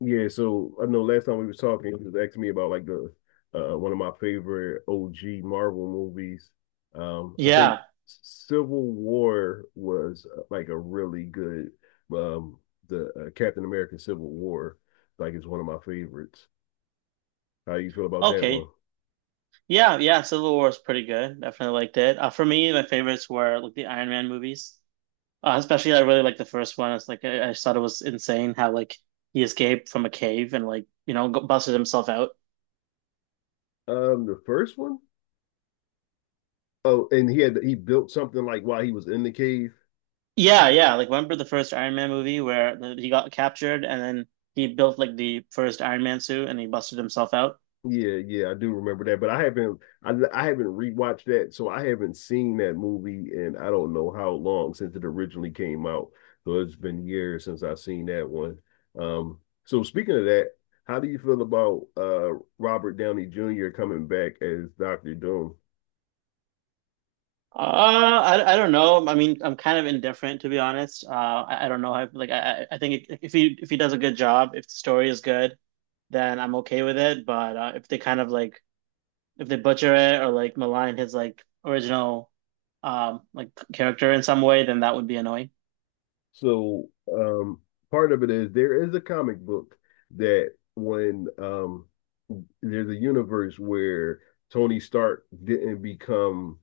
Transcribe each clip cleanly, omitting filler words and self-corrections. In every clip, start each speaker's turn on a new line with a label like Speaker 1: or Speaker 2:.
Speaker 1: Yeah, so I know last time we were talking, he was asking me about like the one of my favorite OG Marvel movies. I think
Speaker 2: Yeah.
Speaker 1: Civil War was like a really good um the Captain America Civil War like is one of my favorites. How you feel about that one?
Speaker 2: Okay. Yeah. Yeah, Civil War is pretty good. Definitely liked it. For me, my favorites were like the Iron Man movies. Especially, I really liked the first one. It's like I just thought it was insane how like he escaped from a cave and like you know busted himself out.
Speaker 1: The first one? Oh, and he built something like while he was in the cave.
Speaker 2: Yeah. Yeah. Like remember the first Iron Man movie where he got captured and then he built like the first Iron Man suit and he busted himself out.
Speaker 1: Yeah, yeah, I do remember that, but I haven't rewatched that, so I haven't seen that movie, and I don't know how long since it originally came out. So it's been years since I've seen that one. Um, so speaking of that, how do you feel about Robert Downey Jr. coming back as Doctor Doom?
Speaker 2: Uh, I don't know. I mean, I'm kind of indifferent to be honest. I don't know. I like I think it, if he does a good job, if the story is good, then I'm okay with it. But if they kind of like if they butcher it or like malign his like original like character in some way, then that would be annoying.
Speaker 1: So um, part of it is there is a comic book that when there's a universe where Tony Stark didn't become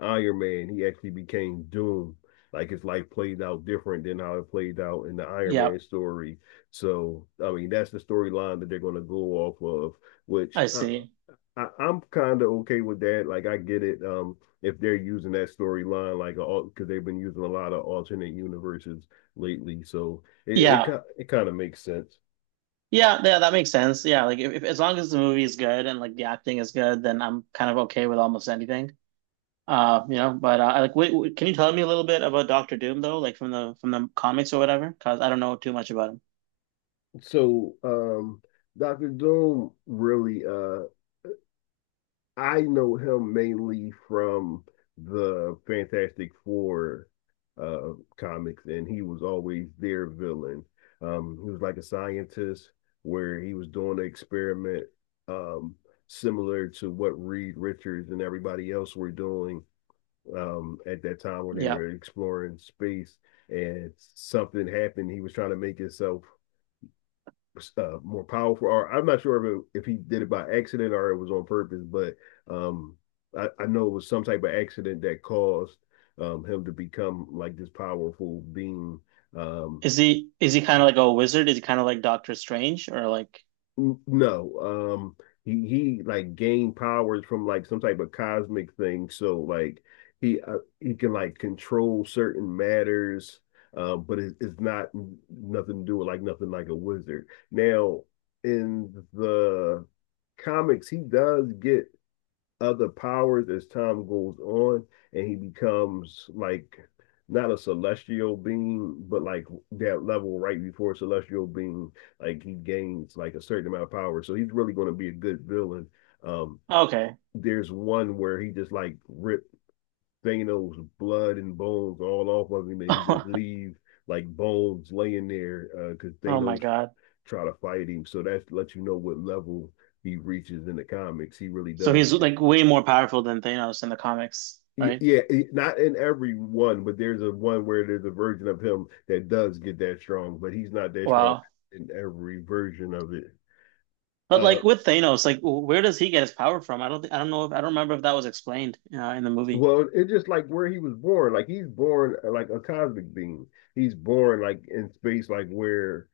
Speaker 1: Iron Man, he actually became Doom. Like his life played out different than how it played out in the Iron
Speaker 2: Yeah,
Speaker 1: Man story. So, I mean, that's the storyline that they're going to go off of, which
Speaker 2: I
Speaker 1: I,
Speaker 2: see.
Speaker 1: I'm kind of okay with that. Like, I get it. If they're using that storyline, like, because they've been using a lot of alternate universes lately, so it
Speaker 2: Yeah,
Speaker 1: it, it kind of makes sense.
Speaker 2: yeah, yeah, that makes sense. Yeah, like if as long as the movie is good and like the acting is good, then I'm kind of okay with almost anything. You know, but like, wait, wait, can you tell me a little bit about Doctor Doom though, like from the comics or whatever? Because I don't know too much about him.
Speaker 1: So, Doctor Doom really, I know him mainly from the Fantastic Four uh comics, and he was always their villain. He was like a scientist where he was doing an experiment um similar to what Reed Richards and everybody else were doing at that time when they
Speaker 2: Yeah,
Speaker 1: were exploring space and something happened. He was trying to make himself more powerful. Or I'm not sure if he did it by accident or it was on purpose, but um, I know it was some type of accident that caused him to become like this powerful being. Um,
Speaker 2: is he kind of like a wizard? Is he kind of like Doctor Strange or like
Speaker 1: No, um, he like gained powers from like some type of cosmic thing. So like he can like control certain matters, it's not nothing to do with like nothing like a wizard. Now in the comics, he does get other powers as time goes on, and he becomes like not a celestial being, but like that level right before celestial being, like he gains like a certain amount of power. So he's really going to be a good villain. Um,
Speaker 2: okay?
Speaker 1: there's one where he just like ripped Thanos' blood and bones all off of him, and he just leave like bones laying there because
Speaker 2: Oh my
Speaker 1: Thanos
Speaker 2: God!
Speaker 1: try to fight him. So that lets you know what level he reaches in the comics. He really
Speaker 2: So
Speaker 1: does.
Speaker 2: he's like way more powerful than Thanos in the comics, right?
Speaker 1: Yeah, not in every one, but there's a one where there's a version of him that does get that strong, but he's not that strong
Speaker 2: Wow.
Speaker 1: in every version of it.
Speaker 2: But
Speaker 1: Uh,
Speaker 2: like with Thanos, like where does he get his power from? I don't think I don't know if I don't remember if that was explained in the movie.
Speaker 1: well, it's just like where he was born. Like he's born like a cosmic being. He's born like in space, like where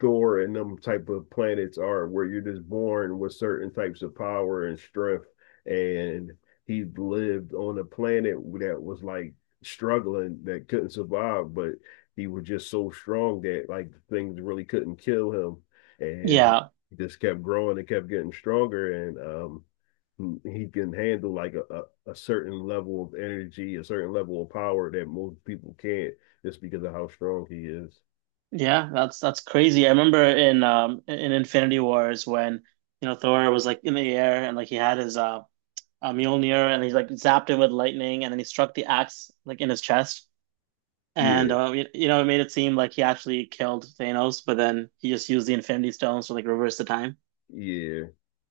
Speaker 1: Thor and them type of planets are, where you're just born with certain types of power and strength. And he lived on a planet that was like struggling, that couldn't survive, but he was just so strong that like things really couldn't kill him. And he
Speaker 2: Yeah.
Speaker 1: just kept growing and kept getting stronger. And he can handle like a certain level of energy, a certain level of power that most people can't just because of how strong he is.
Speaker 2: Yeah, that's crazy. I remember in Infinity Wars when you know Thor was like in the air and like he had his Mjolnir and he's like zapped it with lightning and then he struck the axe like in his chest and
Speaker 1: Yeah.
Speaker 2: you know it made it seem like he actually killed Thanos but then he just used the Infinity Stones to like reverse the time.
Speaker 1: Yeah.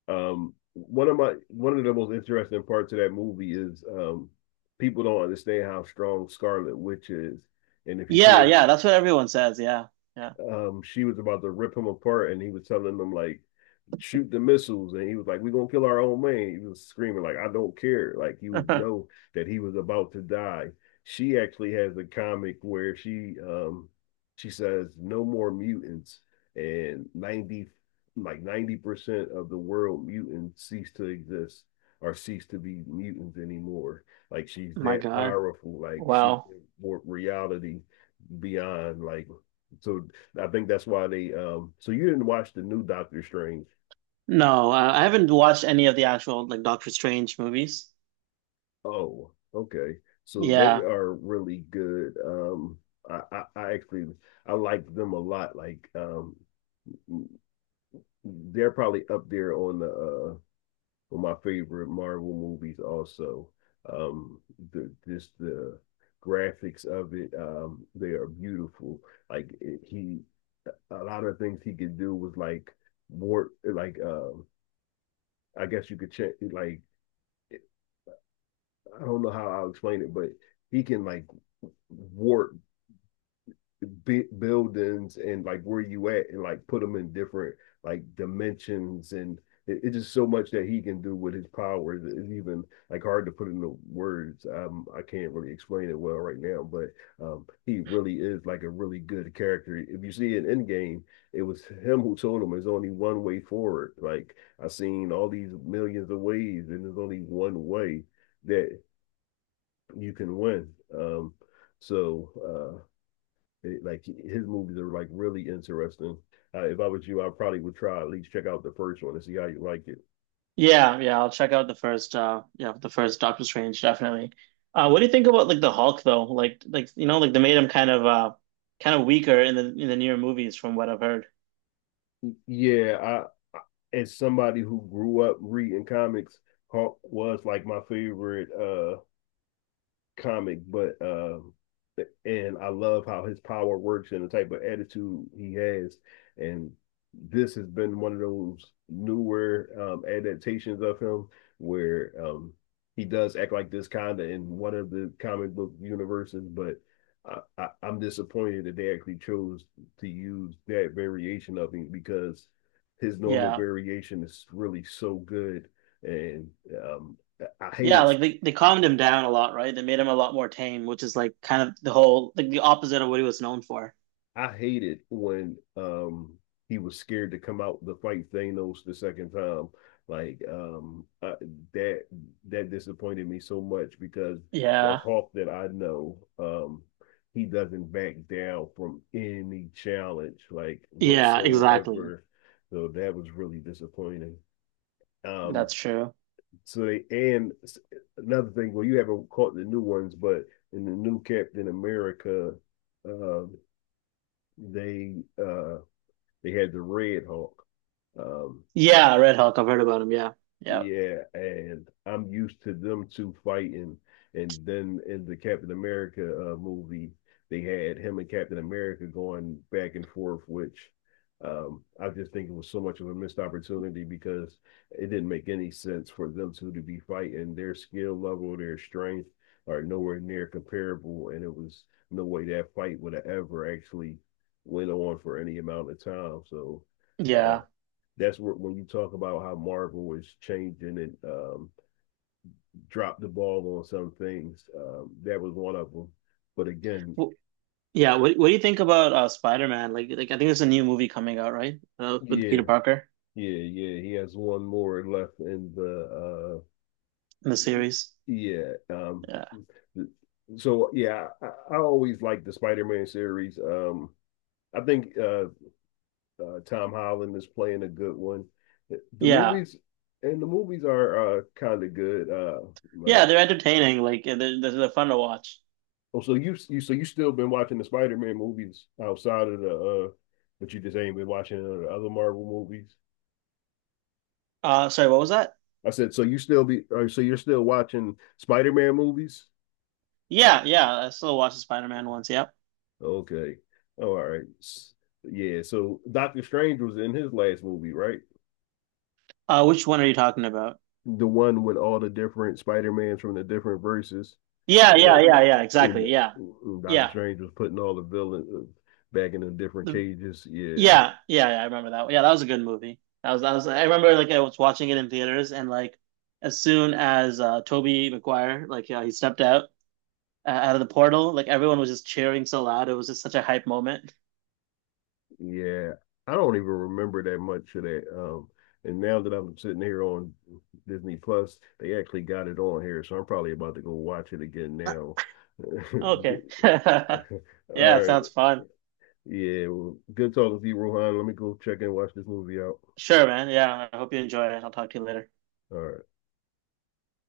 Speaker 1: One of the most interesting parts of that movie is people don't understand how strong Scarlet Witch is. And if you
Speaker 2: Yeah,
Speaker 1: pay
Speaker 2: yeah, that's what everyone says. Yeah, yeah.
Speaker 1: um, she was about to rip him apart, and he was telling them like, shoot the missiles, and he was like, "We're gonna kill our own man." He was screaming like, "I don't care!" Like he was know that he was about to die. She actually has a comic where she she says, "No more mutants," and ninety like 90% of the world mutants cease to exist or cease to be mutants anymore. Like she's
Speaker 2: My
Speaker 1: that
Speaker 2: God.
Speaker 1: powerful. Like she
Speaker 2: Wow.
Speaker 1: can warp reality beyond like so I think that's why they. So you didn't watch the new Doctor Strange?
Speaker 2: No, I haven't watched any of the actual like Doctor Strange movies.
Speaker 1: Oh, okay. So they
Speaker 2: Yeah.
Speaker 1: are really good. Um, I actually I like them a lot. Like they're probably up there on the on my favorite Marvel movies. Also, um, the just the graphics of it. They are beautiful. Like it, he, a lot of things he could do was like more like I guess you could check like I don't know how I'll explain it, but he can like warp buildings and like where you at and like put them in different like dimensions and it's just so much that he can do with his powers it's even like hard to put into words I can't really explain it well right now but he really is like a really good character if you see it in game it was him who told him there's only one way forward like I've seen all these millions of ways and there's only one way that you can win. So uh, like his movies are like really interesting. If I was you, I probably would try at least check out the first one and see how you like it.
Speaker 2: Yeah, yeah, I'll check out the first yeah, the first Doctor Strange definitely. What do you think about like the Hulk though? Like you know, like they made him kind of weaker in the newer movies from what I've heard.
Speaker 1: Yeah, I as somebody who grew up reading comics, Hawk was like my favorite comic, but and I love how his power works and the type of attitude he has. And this has been one of those newer adaptations of him where he does act like this kind of in one of the comic book universes, but. I'm disappointed that they actually chose to use that variation of him because his normal
Speaker 2: Yeah.
Speaker 1: variation is really so good and um, I
Speaker 2: Yeah,
Speaker 1: hated
Speaker 2: like they calmed him down a lot, right? They made him a lot more tame, which is like kind of the whole like the opposite of what he was known for.
Speaker 1: I hated when he was scared to come out to fight Thanos the second time. Like that that disappointed me so much because the
Speaker 2: Yeah.
Speaker 1: Hulk that I know he doesn't back down from any challenge like
Speaker 2: Yeah, exactly.
Speaker 1: whatsoever. So that was really disappointing. Um
Speaker 2: That's true.
Speaker 1: so they and Another thing, well you haven't caught the new ones, but in the new Captain America uh they uh they had the Red Hawk. Um,
Speaker 2: Yeah, Red Hulk, I've heard about him. Yeah. Yeah.
Speaker 1: yeah, and I'm used to them two fighting. And then in the Captain America movie, they had him and Captain America going back and forth, which I just think it was so much of a missed opportunity because it didn't make any sense for them two to be fighting. Their skill level, their strength are nowhere near comparable, and it was no way that fight would have ever actually went on for any amount of time. So uh,
Speaker 2: Yeah.
Speaker 1: that's where when you talk about how Marvel is changing and dropped the ball on some things. That was one of them. But again,
Speaker 2: W Yeah, what do you think about Spider-Man? Like I think there's a new movie coming out, right? With
Speaker 1: yeah,
Speaker 2: Peter Parker
Speaker 1: yeah, yeah. He has one more left in the.
Speaker 2: in the
Speaker 1: Uh,
Speaker 2: series.
Speaker 1: yeah. Um,
Speaker 2: Yeah,
Speaker 1: so yeah, I always like the Spider-Man series. I think Tom Holland is playing a good one. The
Speaker 2: yeah,
Speaker 1: movies and the movies are kind of good.
Speaker 2: yeah.
Speaker 1: Like
Speaker 2: They're entertaining. Like they're fun to watch.
Speaker 1: oh, so you still been watching the Spider Man movies outside of the but you just ain't been watching the other Marvel movies.
Speaker 2: Sorry, what was that?
Speaker 1: I said, so you still be, or so you're still watching Spider Man movies?
Speaker 2: Yeah, yeah. I still watched the Spider-Man ones. Yep.
Speaker 1: Okay, all right, S- yeah. So Doctor Strange was in his last movie, right?
Speaker 2: Which one are you talking about?
Speaker 1: The one with all the different Spider Mans from the different verses,
Speaker 2: Yeah,
Speaker 1: Uh,
Speaker 2: yeah, yeah, yeah.
Speaker 1: and
Speaker 2: Exactly. Yeah,
Speaker 1: Doctor
Speaker 2: yeah,
Speaker 1: Strange was putting all the villains back in the different
Speaker 2: the,
Speaker 1: cages. Yeah.
Speaker 2: yeah, yeah, yeah. I remember that. Yeah, that was a good movie. That was that was. I remember like I was watching it in theaters, and like as soon as Toby Maguire like he stepped out out of the portal, like everyone was just cheering so loud. It was just such a hype moment.
Speaker 1: Yeah, I don't even remember that much of that. And now that I'm sitting here on Disney Plus, they actually got it on here, so I'm probably about to go watch it again now.
Speaker 2: Okay.
Speaker 1: Good. All
Speaker 2: Yeah, it
Speaker 1: right.
Speaker 2: sounds fun.
Speaker 1: Yeah, well, good talking to you, Rohan. Let me go check and watch this movie out.
Speaker 2: Sure, man. Yeah, I hope you enjoy it. I'll talk to you later.
Speaker 1: All right.